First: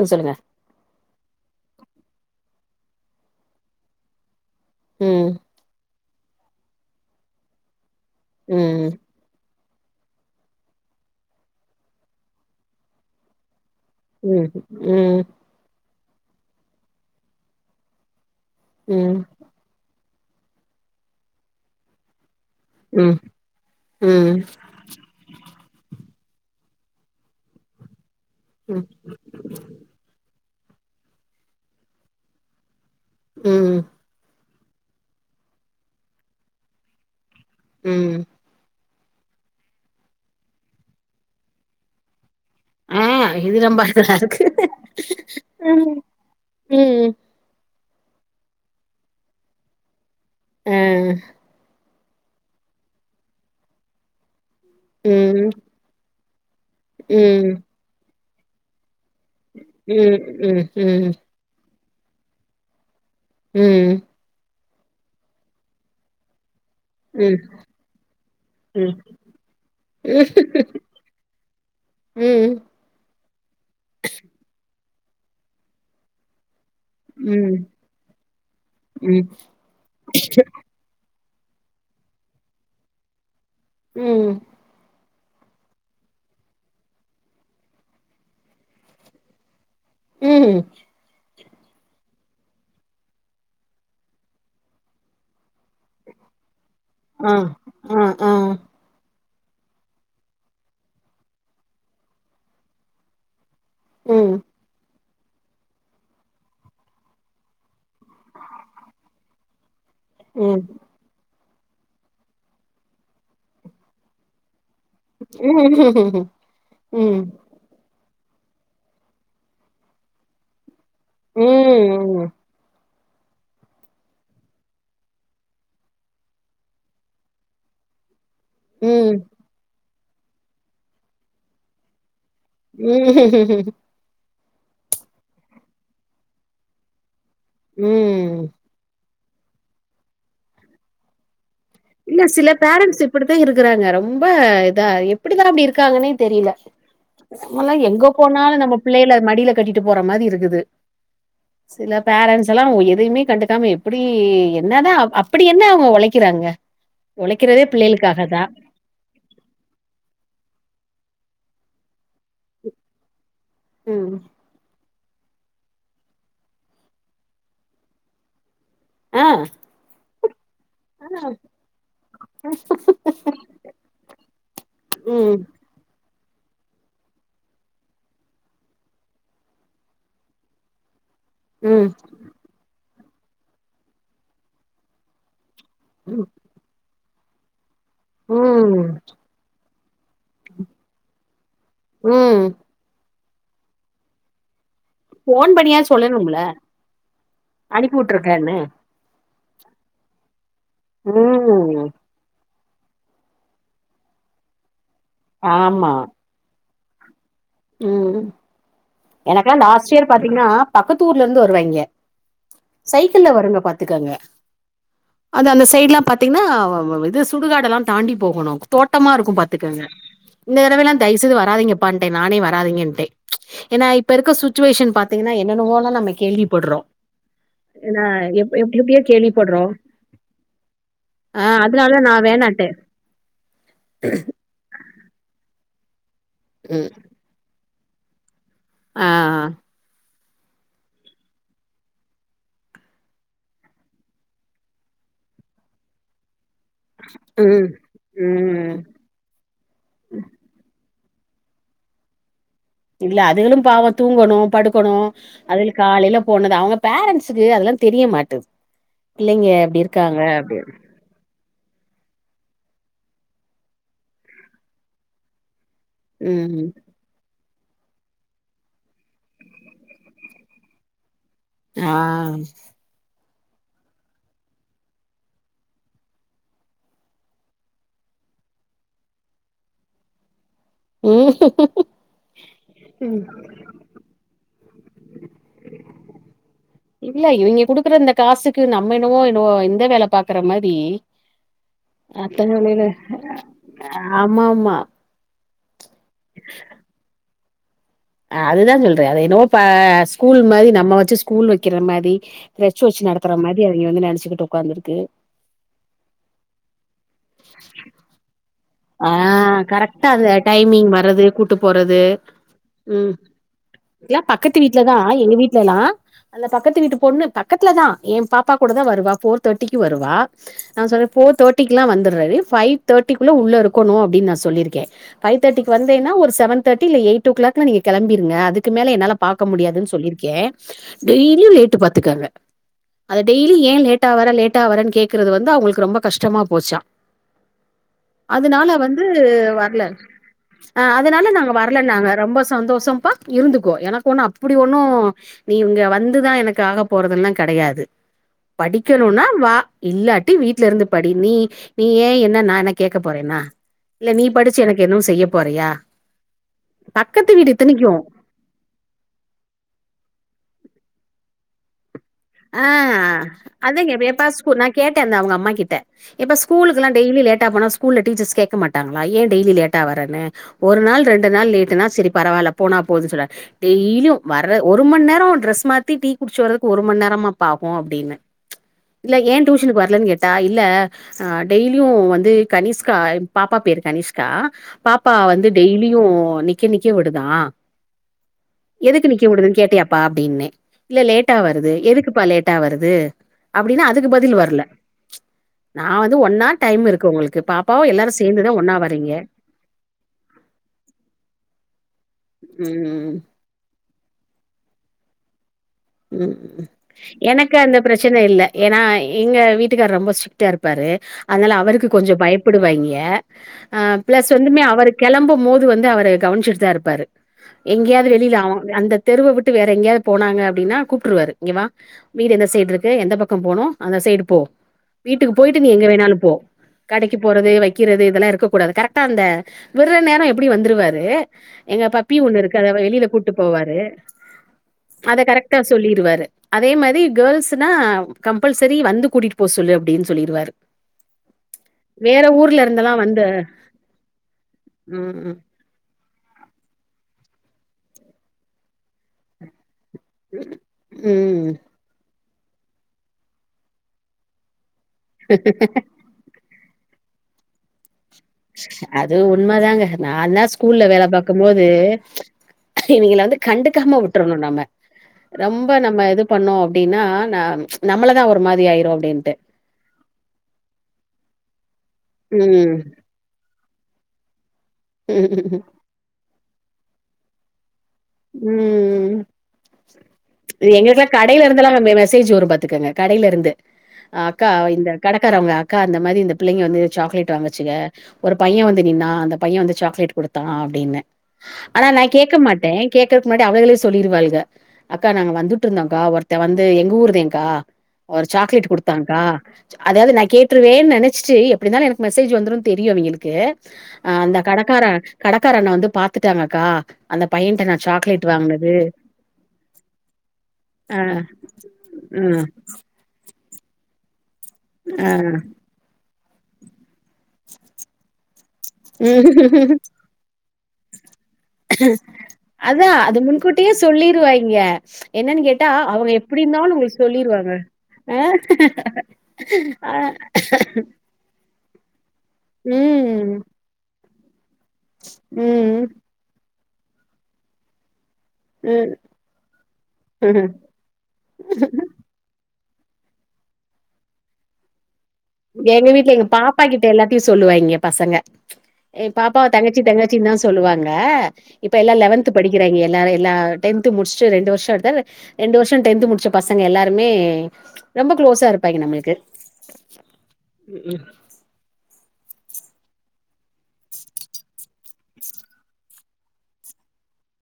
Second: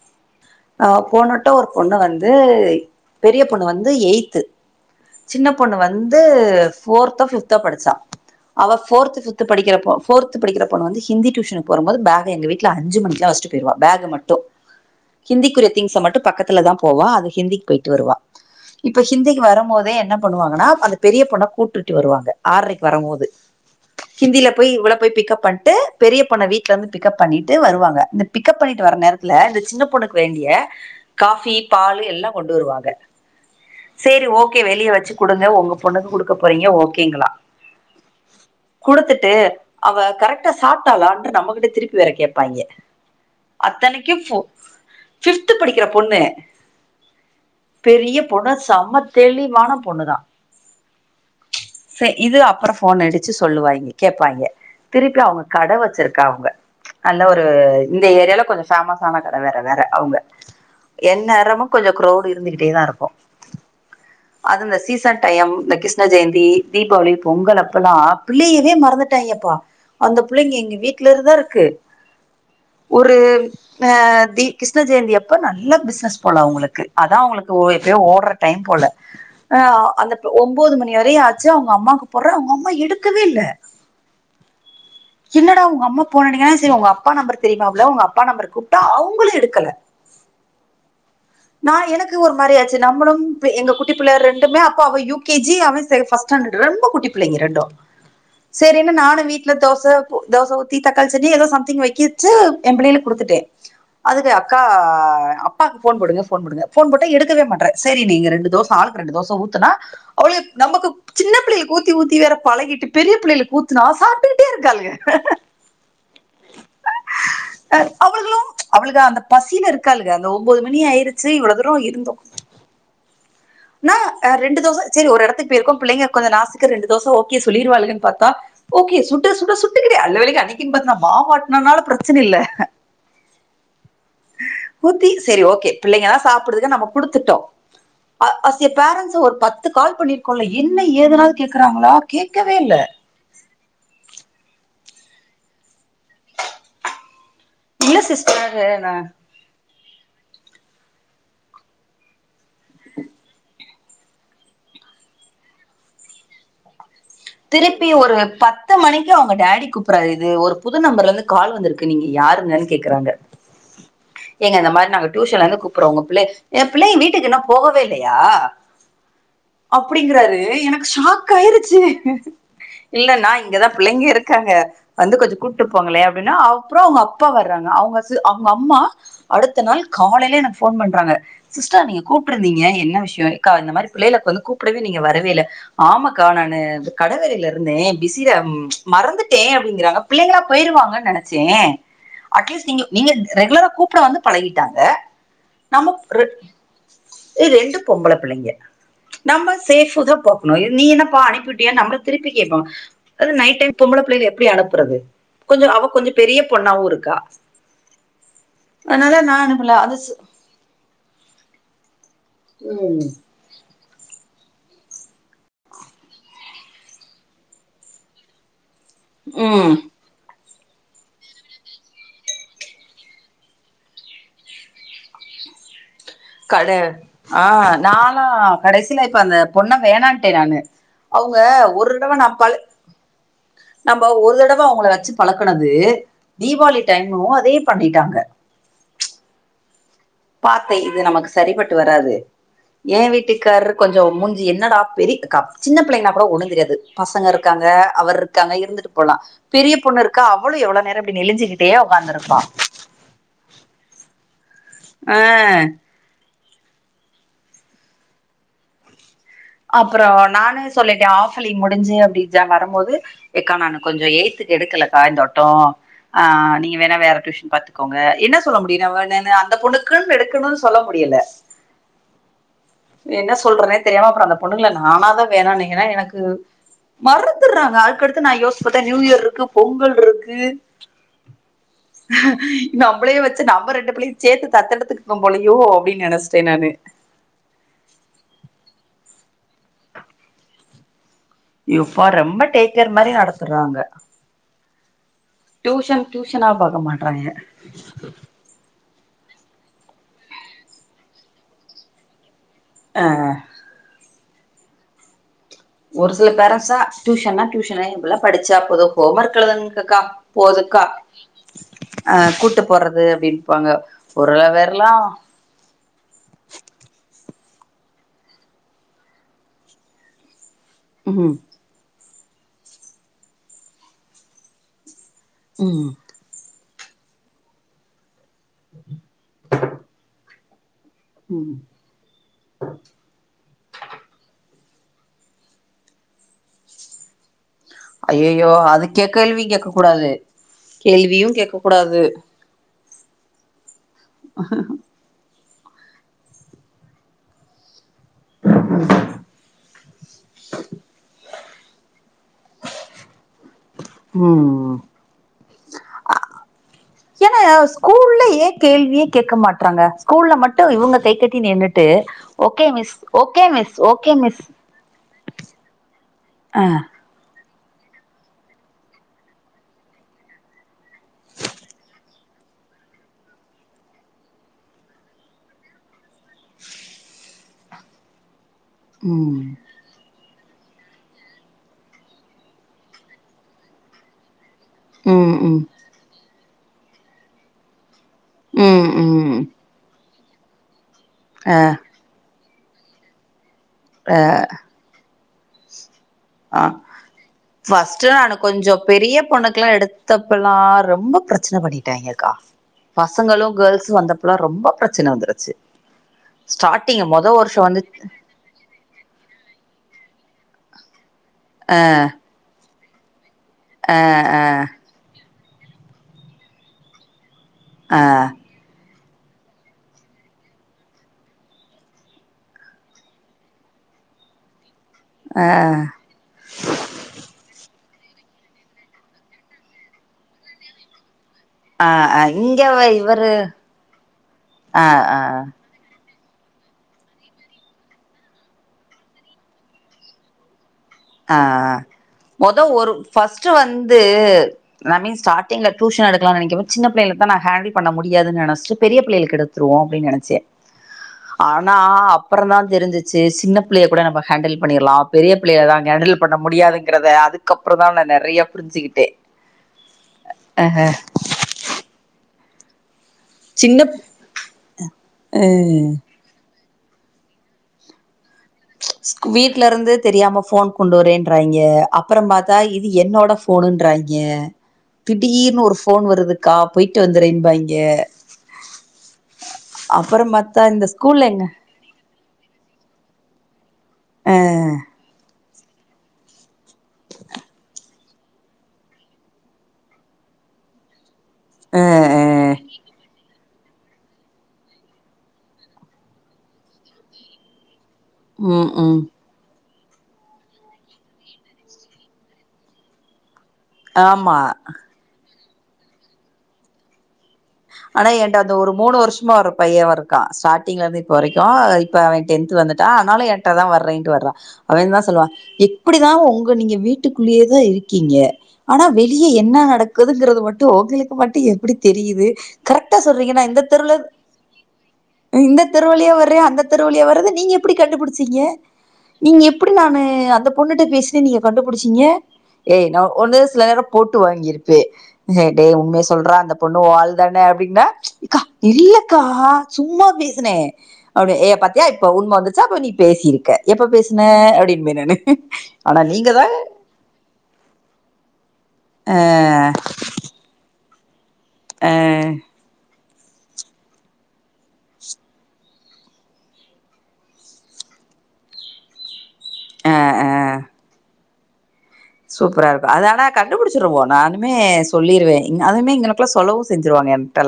ம் சொல்லுங்க அ போனட்ட ஒருப் பொண்ணு வந்து பெரியப் பொண்ணு வந்து எயி்த்து ம் சின்னப் பொண்ணு வந்து ஃபோர்த்தோ ஃபிஃப்த்தோ படிச்சா அவெ ம் ஃபோர்த்து ஃபிஃப்த்து படிக்கிறப்போ ஃபோர்த்து படிக்கிறப்ப பொண்ணு வந்து ஹிந்தி டியூஷன் போறம்போது பேக எங்க வீட்ல அஞ்சு மணிக்கிலா வெச்ட்டுப் போயிருவா பேக மட்டு ம் ம் திக்குரிய தி்ங்ஸ மட்டுப் பக்கத்துலதாம் போவா அது ஹிந்திக் போயிட்டு வருவா இப்ப ம் ஹிந்திக்கு வரம்மோதே என்னப் பண்ணுவாங்கனா அந்தப் பெரிய பொண்ண கூட்டுட்டு வருவாங்க ஆற்ரைக்கு வரம் ம் போது ம் ஹிந்தில போய் இவள போய் பிக்கப் பண்ட்டு பெரிய பொண்ண வீட்ல இருந்து பிக்கப் பண்ணிட்டு வருவாங்க இந்த பிக்கப் பண்ணிட்டு ம் வர நேரத்தில இந்த சின்ன க்கு வேண்டிய காஃபி பாலு எல்லா கொண்டு வருவாங்க ம் சேரி ஓக் கே வெளிய வச்சு குடுங்க ஒங்க பொண்ணுக்கு குடுக்க போறீங்க ஓகேங்ளா ம் குடுத்துட்டு அவ கரெக்டா சாப்ட்டாளான்ட்டு நம்மகிட்ட திருப்பி வேற கேப் பாங்க ஆ இது ரொம்ப அழகா அத்தனைக்கி ஃபோ இருக்கு ஃபிஃப்து படிக்கிற ம் பொண்ணு ம் பெரிய பொண்ணு செம தெளிவான பொண்ணு தா ம் சே இது அப்பறம் ஃபோன் அடிச்சு சொல்லுவாங்ங கேட்பாங்ங திருப்பி அவுங்க ம் கட வச்சிருக் காவுங்க அந்த ஒரு ம் இந்த ஏரியால கொஞ்ச ஃபேமஸான கட வேற வேற ம் அவுங்க ம் ம் ம் என் நேரமு கொஞ்சொ க்ரௌடு இருந்துகிட்டே தா இருக்கூ ம் அது இந்த சீசன் டைம் இந்த கிஷ்ண ஜெயந்தி தீபாவளி ம் ம் பொங்கல் அப்பெல்லா பிள்ளையவே மறந்துட்டாங்ஙப்பா அந்த புள்ளங்ங எங்க வீட்லேதா இருக்கு ம் ஒரு அ தி கிஷ்ண ஜெயந்தி அப்ப நல்ல பிஸ்னஸ் போல அவுங்களுக்கு அதா அவுங்களுக்கு எப்பயு ஓட்ற டைம் போல ம் ம் ஆ அந்த ஒம்போது மணி வரயு ஆச் சு அவுங்க அம்மாவுக்கு போட்றே அவுங்க அம்மா எடுக்கவே இல்ல ம் என்னடா உங்க அம்மா போனடுக்காங்க சரி உங்க அப்பா நம்பர் தெரியுமாபுள்ள உங்க அப்பா நம்பர் கூப்பிட்டா அவுங்களு எடுக் க்கல ம் நா எனக்கு து ஒரு மாரி ஆச்சு நம்மளும் எங்க குட்டிள்ள ரெண்டுமே அப்ப அவ யூ கே ஜி அவன் ஃபஸ் ஸ்டாண்டடு ரெண்டும் குட்டி ஆ புள்ளைங்க ரெண்டும் ஆ ஆ செரி என்ன நானும் வீட்ல தோச தோச ஊத்தி தக்காளி சட்னி ஏதோ சம்திங் வைக்கிட்டு எம்பிள்ளைகளுக்கு குடுத்துட்டே அதுக ம் அக்கா அப்பாக்கு ஃபோன் போடுங்க ஃபோன் போடுங்க ஃபோன் போட்டா எடுக்கவே மாட்டுறார் சரி நீங்க ரெண்டு தோச ஆளுக்கு ரெண்டு தோச ஊத்துனா அவ்ள்க ம் நமக்கு சின்ன பிள்ளைகளுக்கு ஊத்தி ஊத்தி வேற பழகிட்டு பெரிய பிள்ளைகளுக்கு ஊத்துனா சாப்ட்டுகிட்டே இருக்காளுக ம் அ அவ்ள்களும் அவுளுக அந்த பசில இருக் காளுக அந்த ஒம்போது மணி ஆயிருச்சு இவ்ள தூரோ இருந்தோ ம் நி ரெண்டு தோச செரி ஒரு எடத்துக்கு போயிருக்கோ பிள்ளைங்க கொஞ்ச நாசுக்கா ரெண்டு தோச ஓகே சொல்லிருவாளுகன்னு பாத்தா ஓகே ம் சுட்டு சுட சுட்டு கிட்டே அல்ல வேலிக்கு அண்ணிக்கின் பாத்து நா மாவாட்டினனால பிரச்சன இல்ல ம் ஊத்தி செரி ஓகே பிள்ளைங்கதா சாப்பிடுதுக நம்ம குடுத்துட்டோ ஆ ம். ஆஸ்ய பேரன்ஸா ஒரு பத்து கால் பண்ணிருக்கோல என்ன ஏதுனாவ்து கேக்குறாங்களா இல்ல சில கேட்கவே இல்ல பேரண்ட்ஸ் இப்டித்தா இருக்குறாங்க ரொம்ப இதா எப்டிதா அப்டி இருக்காங்கன்னே தெரில நம்மலா இல்ல எங்க போனாலு நம்ம சிஸ்டர் புள்ளைைகல மடில கட்டிட்டு போற மாரி இருக்குது சில பேரண்ட்ஸ் எல்லா எதையுமே கண்டுக்காம எப்டி என்னதா அப்டி என்ன அவுங்க ஒழைக்கிறாங்க ஒழைக்கிறதே திருப்பி ஒரு பிள்ளைகளுக்காக தா பத் த்து மணிக்கு அவுங்க டேடி கூப்புறாரு இது ஒரு புது நம்பர்ல இருந்து கால் வந்திருக்கு நீங்க யாருங்கன்னு கேக்குறாங்க ம் எங்க இந்த மாரி நாங்க டியூஷன்ல இருந்து கூப்பறோ உங்க பிள்ளை ஏ பிள்ளைங் வீட்டுக்கு இன்னு போகவே இல்லையா ஆ அப்பிடிங்கறாரு எனக்கு ஷாக் ம் ஆயிரிச்சி இல்ல நா இங்கதா பிள்ளைங்க இருக்காங்க வந்து கொஞ்சோ கூ ட்டுற்ப்போங்களே அப்டின்னா அப்புறோ அவங்க அப்பா வர்றாங்க அவங்க சி அவங்க அம்மா அடுத்த நாள் காலையில எனக்கு ஃபோன் பண்றாங்க சிஸ்டர் ம் நீங்க கூப்பிட்ருந்தீங்க என்ன விஷ்யோ க்கா இந்த மாரி பிள்ளைகளுக்கு வந்து கூப்பிடவே நீங்க வரவே இல்ல ஆமாக்கா ம் நானு கடவரையில இருந்தே பிஸில ம் மறந்துட்டே அப்டிங்கறாங்க பிள்ளைங்களா போயிருவாங்கன் நெனைச்சே ம். அட்லீஸ் நீங்க நீங்க ரெகுலரா கூப் ப்பட வந்து பழகிட்டாங்க ஃபோன் பண்ணியாது நமக் ரெ சொல்லணும்ல எ ரெண்டு அனுப்பி பொம்பள பிள்ளைங்க வுட்ருக்கேன்னு நம்ம சேஃப்தா பக்கணு நீ என்னபா அனுப்பிட் ம் திருப்பி கேப்பா அது நைட் டை பொம்பள பிள்ளைகள எப்பிடி அனுப்புறது கொஞ்சோ அவ ஆமா கொஞ்ச பெரிய பொண்ணாவு இருக்கா அதனால நா எனக்குல்லா அனுப்பல லாஸ்ட் அது இயர் சு பாத்தீங்கன்னா பக்கத்தூர்ல இருந்து வருவாயிங்க ம் சைக்கிள்ல வருங்க பாத் த்துகங்க அது அந்த சைட்ல்லா பாத்தீங்கன்னா வ வ இது சுடுகாடெல்லா தாண்டி போகணு தோட்டமா இருக்கு ம் பாத்துக்கங்க இந்த தடவை எல்லா தய்வு செய்து வராதீங்கப்பான்ட நானே வராதிங்ன்டே ஏன்னா இப்ப இருக்க சுச்சுவேஷன் பாத்தீங்கன்னா என்னென்னவோலா நமைக் கட ஆ நானா எப் எப்டி எப்டியோ கடசியில இப்ப அந்த கேள்விப்படுறோ பொண்ண வேணான்ட்டே நானு அவுங்க ஆ ஒரு அதனால தடவ நா பழ வேணான்ட்டே நம ஒரு தடவ அவங்க வச்சி பழக்கனது தீபாவளி ம் டைமு அதே பண்ணிட்டாங்க ஆ பாத்தே இது நமக்கு சரிப்பட்டு வராது ஏ வீட்டுக்காரு கொஞ்சோ மூஞ்சிய என்னடா பெரி க சின்ன பிள்ளைங்கனா கூட ஒன்னு தெரியது பசங்க இருக்காங்க ம் அவர் இருக்காங்க ம் இருந்துட் போலா பெரிய பொண்ணு இருக்கா அவ்ளு எவ்ளோ நேரோ இப்டி நெலிஞ்சிகிட்டே உக்காந்துருப்பா இல்ல அதுகளு பாவோ தூங்கணு படுக்கணு ஆ அதுல காலையில போனது அவங்க பேரண்ஸ்க்கு அதெல்லா தெரிய மாட்டது பிள்ளைங்க இப்டி இருக்காங்க அப்டி ஆஃபேலி முடிஞ்சி அப்டி ஜ வரம்போது ஏக்கா நானு கொஞ்சோ எயித்தக்கு எடுக்கலக்கா இந்த தொட்டோ ஆ ம் நீங்க வேணா வேற டியூஷன் பத்து கோங்க என்ன சொல்ல முடியு நவனன அந்த பொண்ணுக்குன் எடுக்கணு சொல்ல முடியல ஆ என்ன சொல்றனே தெரியாம அப்புறோ அந்த பொண்ணுங்கல நானாதா வேணான்னே ஏன்னா எனக்கு மறந்துறாங்க அதுக்கடுத்து நா யோசிபாத்தா நியூ இயர் இருக்கு பொங்கல் இருக்கு ம் நம்பளே வச்சி நம்ம ரெண்டு பிள்ளையு சேத்து தத்தெடுத்துக்கோ போலையோ அப்டின் நெனச்சிட்டே நானு இல்ல இவிங்க குடுக்குற இந்த காசுக்கு நம்ம என்னவோ என்னவோ இந்த வேல பாக்குற மாரி இப்பா அத்த ரொம்ப வேலைல டேக்கர் மாரி நடத்துறாங்க ஆமா ஆமா டியூஷன் டியூஷனா பாக்க மாட்டறாங்க ஆ அதுதா சொல்றே அத என்னோ ப ஸ்கூல் மாரி நம்ம வச்சி ஸ்கூல் வைக்கிற மாரி தச்சி வச்சி நடத்துற மாரி அவிங்க வந்து நெனச்சிக்கிட்டு உக்காந்துருக்கு ஒரு சில பேரன்ஸ்ஸா டியூஷன்னா டியூஷன்ன எ பிள்ள படிச்சா போது ஆ ஹோம்ர் எழுதுங்குக்கா கரெக்டா அந்த போதுக்கா டைமிங் வர்றது கூட்டு போறது அ கூட்டு போடுறது ம் அப்டின்ப்பாங்க எல்லா பக்கத்து வீட்டு்லதா எங்க வீட்டுலல்லா அந்த பக்கத்து வீட்டு பொண்ணு பக்கத்துல தா என் பாப்பா கூட தா வருவா ஃபோர் தேர்ட்டிக்கு வருவா நா சொல்றே ம் ஃபோர் தேர்ட்டிக்குல்லா வந்துடுறரு ஃபைவ் தேர்ட்டிக்குள்ள உள்ள இருக்கணு அப்டின்னு நா சொல்லிருக்கே ஃபைவ் தேர்டிக்கு ம் வந்தேன்னா ஒரு செவன் தேட்டி இல்ல எய்ட்ஓகிளாக்ல நீங்க கிளம்பிருங்க அதுக்கு மேல என்னால பார்க்க முடியாதுன்னு சொல்லிருக்கே டெய்லியு ம் லேட்டு பாத் துக்காக அது டெய்லி ஏ லேட்டா வர லேட்டா வரணு கேக்றது வந்து அவங்களுக்கு ரொம்ப கஷ்டமா போச்சா ஐயையோ அதனால வந்து அதுக்கே கேள்வி கேக்க வர்ல கூடாது அ அதனால கேள்வியு நாங்க கேக்க வர்ல கூடாது நாங்க ரொம்ப சந்தோஷம்ப்பா இருந்துக்கோ எனக்கு ஒண்ணு அப்படி ஒண்ணு நீ இங்க வந்துதா எனக்கு ஆக போறதல்லா கடையாது படிக்கணும்னா வா இல்லாட்டி வீட்ல இருந்து நீ நீ ஏ என்ன நா ன கே ட்ர போறேனா இல்ல நீ படிச்சு ம் எனக்கு என்னு செய்ய போறியா பக்கத்து ஏன்னா வீடுத்தனைக்கு ஸ்கூல்ல ஏ கேள்வியே கேக்க மாட்டறாங்க ஸ்கூல்ல மட்டு இவங்க தெகத்தி நின்னுட்டு ஆ ஓகே மிஸ் ஓகே மிஸ் அதங்க இப்ப ஓகே எப்பா மிஸ் ஸ்கூ நா கேட்டே அந்த அவங்க அம்மா கிட்ட இப்ப ஆ ஸ்கூலுக்குல்லா டேய்லி லேட்ட போனா ஸ்கூல்ல டீச்சர்ஸ் கேக்க மாட்டங்களா ஏ டெய்லி லேட்டா வறனு ஒரு நாள் ரெண்டு நாள் லேட்டுனா சரி பரவாயில்ல போனா போகுது சொல்வ டெய்லியு வர்ற ஒரு மணி நேரோ ட்ரெஸ் மாத்திட்டி குடிச்சு வரதுக்கு ஒரு மணி நேரமாப்பாகு அப்டின்னே இல்ல ஏ ம் டியூஷனுக்கு வர்லன்னு ட்டா இல்ல அ டெய்லியு வந்து கனிஷ்கா எ பாப்பா பேரு கனிஷ்கா பாப்பா ம் வந்து ம் டெய்லியு நிக்க நிக்க விடுதா ம் எதுக்கு நிக்க ம் விடுதுன்னு கேட்டியாப்பா அப்டின்னே இல்ல லேட்டா வருது எதுக் ப்பா லேட்டா வருது அப்டின்னா அதுக்கு பதில் வர்ல நா வந்து ஒன்னார் ஆ டைம் இருக்கு உங்களுக்கு பாப்பாவு எல்லாரு சேர்ந்துதா ஒன்னா வரீங்க உனக்குல்லா எடுத்தப்பல்லா ரொம்ப பிரச்சன பண்ணிட்டேங்கக்கா ம் பசங்களு கேர்ள்ஸ்சு வந்தப் அல்லா ரொம்ப பிரச்சன வந்துருச்சு ம் ஸ்டார்ட்டிங் மொத எனக்கு வருஷோ அந்த வந்து பிரச்சன இல்ல ஏன்னா எங்க வீட்டுக்கார் ரொம்ப ஸ்ட்டிக்ட்டா இருப்பாரு அதனால அவருக்கு கொஞ்சோ பயப் ப்பிடுவாங்க ஆ அ பிளஸ் வந்துமே அவர் கெளம்பு போது வந்து அவரு கவனிச்சுட்டு தா இருப்பாரு அ அ எங்கேயாவது வெளியில அவெ அந்த தெருவ விட்டு வேற எங்கேயாவது போனாங்க அப்டின்னா கூப்ட்ருவாரு இங்க வா வீடு எந்த சைடு இருக்கு எந்த பக்கோ போடு அந்த சைடு போ வீட்டுக்கு அ போயிட்டு நீ எங்க வேணாலுப்போ கடைக்கு போறது வைக்கிறது இதெல்லா இருக்கக் கூடாது கரெக்டா அந்த விற நேரோ எப்டியு வந்துருவாரு எங்க அ பப்பி அ ஒண்ணு இருக்கு இங்க அத வெளியில இவரு கூட்டு போவாரு அ அ அத கரெக்ட் சொல்லிருவாரு அதே மாதரி கேர்ள்ஸ்னா கம்பல்சரி வந்து கூட்டிட்டு போ சொல்லு அப்டின்னு சொல்லிருவாரு ஆ வேற மொத ஊர்ல ஒரு இருந்தெல்லா வந்து ஃபஸ்ட் வந்து ந மீ ம் ஸ்டார்ட் ட்ங்ல ட்யூஷன் எடுலாம்னு நனைக்கமோ சின்ன பிள்ளங்கள தா நா ஹேண்டல் பண்ண முடியாதுன்னு நினச்சுட் பெரியபிள்ளைளுக்கு எடுத்துருவோ அப்டினு நெனச்சு ச்சே ம் ஆனா அப்புற தா தெரிஞ்சிச்சு சின்ன பிள்ளைய கூட நம்ம ஹேண்டில் பண்ணிடலா பெரிய பிள்ளய தான்ங் ஹேண்டில் பண்ண முடியாதுங்கறத அதுக்கப்புரோ தா நா நறைய அதுவு உண்ம தாங்க நா தா ஸ்கூல்ல வேல பாக்கும்போது இவிங்கிள வந்து சின்ன கண்டுக்காம விட்டுறணு நம்ம ரொம்ப ம் நம்ம எது பண்ணோ அப்டின்னா ந நம்மளதா ஒரு மாரி ஆயிரு ஸ்கூ அப்டின்ட்டு வீட்ல இருந்து தெரியாம ஃபோன் கொண்டு வரேன்றாங்கே அப்புறோ பாத்தா ம் இது என்னோட ஃபோனுன்றாயங்க ம் திடீர்னு ஒரு ஃபோன் வருதுக்கா போயிட்டு வந்துறேன்பாய்ங்க ம் அப்புறம் பாத்தா இந்த எங்களுக்குலா ஸ்கூல்ல கடைல எங்க இருந்தனால இந்த மெசேஜ் ஒரு பாத்துக்கங்க கடையில இருந்து அக்கா இந்த கடக்காரவங்க அக்கா அந்த மாரி இந்த பிள்ளைங்க வந்து சாக்லேட் வாங்கச்சுங்க ஒரு பையன் வந்து நீனா அந்த பையன் வந்து சாக்லேட் கொடுத்தா அப்படின்னு அ ஆனா நா அ கேக்க மாட்டே கேக்குறக்கு முன்னாடி அவளுகளே சொல்லிருவாள்க அக்கா நாங்க வந்துட்டு இருந்தோங்கா ஒருத்த வந்து எங்க ஊருதேங்க்கா ஒரு சாக்லேட் ம் ம் கொடுத்தான்கா அதாவது நா கேட்டுருவேன்னு நனைச்சிட்டு எப்படினா எனக்கு மெசேஜ் வந்துரும்னு தெரியு அவிகளுக்கு அ அந்த ஆமா கடக்கார கடக்கார அண்ணா வந்து பாத்துட்டாங்கக்கா அந்த பையன்ட்ட நான் ஆனா சாக்லேட் என்ட அந்த ஒரு வாங்குனது. மூணு வருஷமா ஒரு பையன் இருக்கான் ஸ்டார்டிங்ல அ, இருந்து இப்போ வரைக்கு இப்ப அ, அவன் டென்த் வந்துட்டா ஆனாலு என்ட தா வர்றேன்ட்டு வர்ற அவன் தான் சொல்லுவா எப் எப்டி தா உங்க நீங்க வீட்டுக்குள்ளேயே தா இருக்கீங்க ஆனா வெளியே என்ன அ." நடக்குதுங்கிறது மட்டும் உங்களுக்கு மட்டும் எப்டி தெரியுது கரெக்டா அதான். அது சொல்றீங்கன்னா இந்த முன்கூட்டியே தெருல சொல்லிருவாய்ங்க. என்னன்னு இந்த கேட்டா, தெரு அவங்க வழியா வரே எப்டி அந்த இருந்தாலும் தெரு உங்களுக்கு வழியா வர்றது நீங்க சொல்லிருவாங்க. எப்டி அ, கண்டுபிடிச்சீங்க நீங்க எப்டி அ, நானு அந்த பொண்ணுட்ட பேசுன நீங்க கண்டுபிடிச்சீங்க ஏய் நா ஒன்னு ம், சி ல நேரொ போட்டு வாங்கியிருப்பே டேய் ம், உண்மை சொல்றா அந்த பொண்ணு ஓன் ஆள்ழ்தான அப்டின்னா எக்கா ம். இல்லக்கா சும்மா பேசுனேன் அப்டி ஏய் பாத்தியா இப்ப உண்ம வந்துச்சா அப்ப நீ பேசியிருக்க எப்ப பேசுன அப்படின்பே நானு ஆனா நீங்க தான் மத்த எல்லாத்தையும் சொல்லுவாய்ங் பசங்க ஏ பாப்பாவ தங்கச்சி தங்கச்சின் தான் சொல்லுவாங்க இப்ப அ எல்லாம் லெவன்த் படிக்கிறாங்க எல்லார் எல்லா டென்த்து முடிச்சுட்டு ரெண்டு வருஷம் எடுத்தாரு ரெண்டு வருஷம் டென்த்து முடிச்ச பசங்க எல்லாருமே ரொம்ப குளோஸா இருப்பாய்ங்க நம்மளுக்கு அ அ ம் ம் சூப்பரா இருக்கும் அதான கண்டுபிடிச்சிருவோம் நானுமே சொல்லிருவேன் இங் அதுமே இங்கன குள்ள சொல்லவும் செஞ்சுருவாங்க என்டெல்லாம்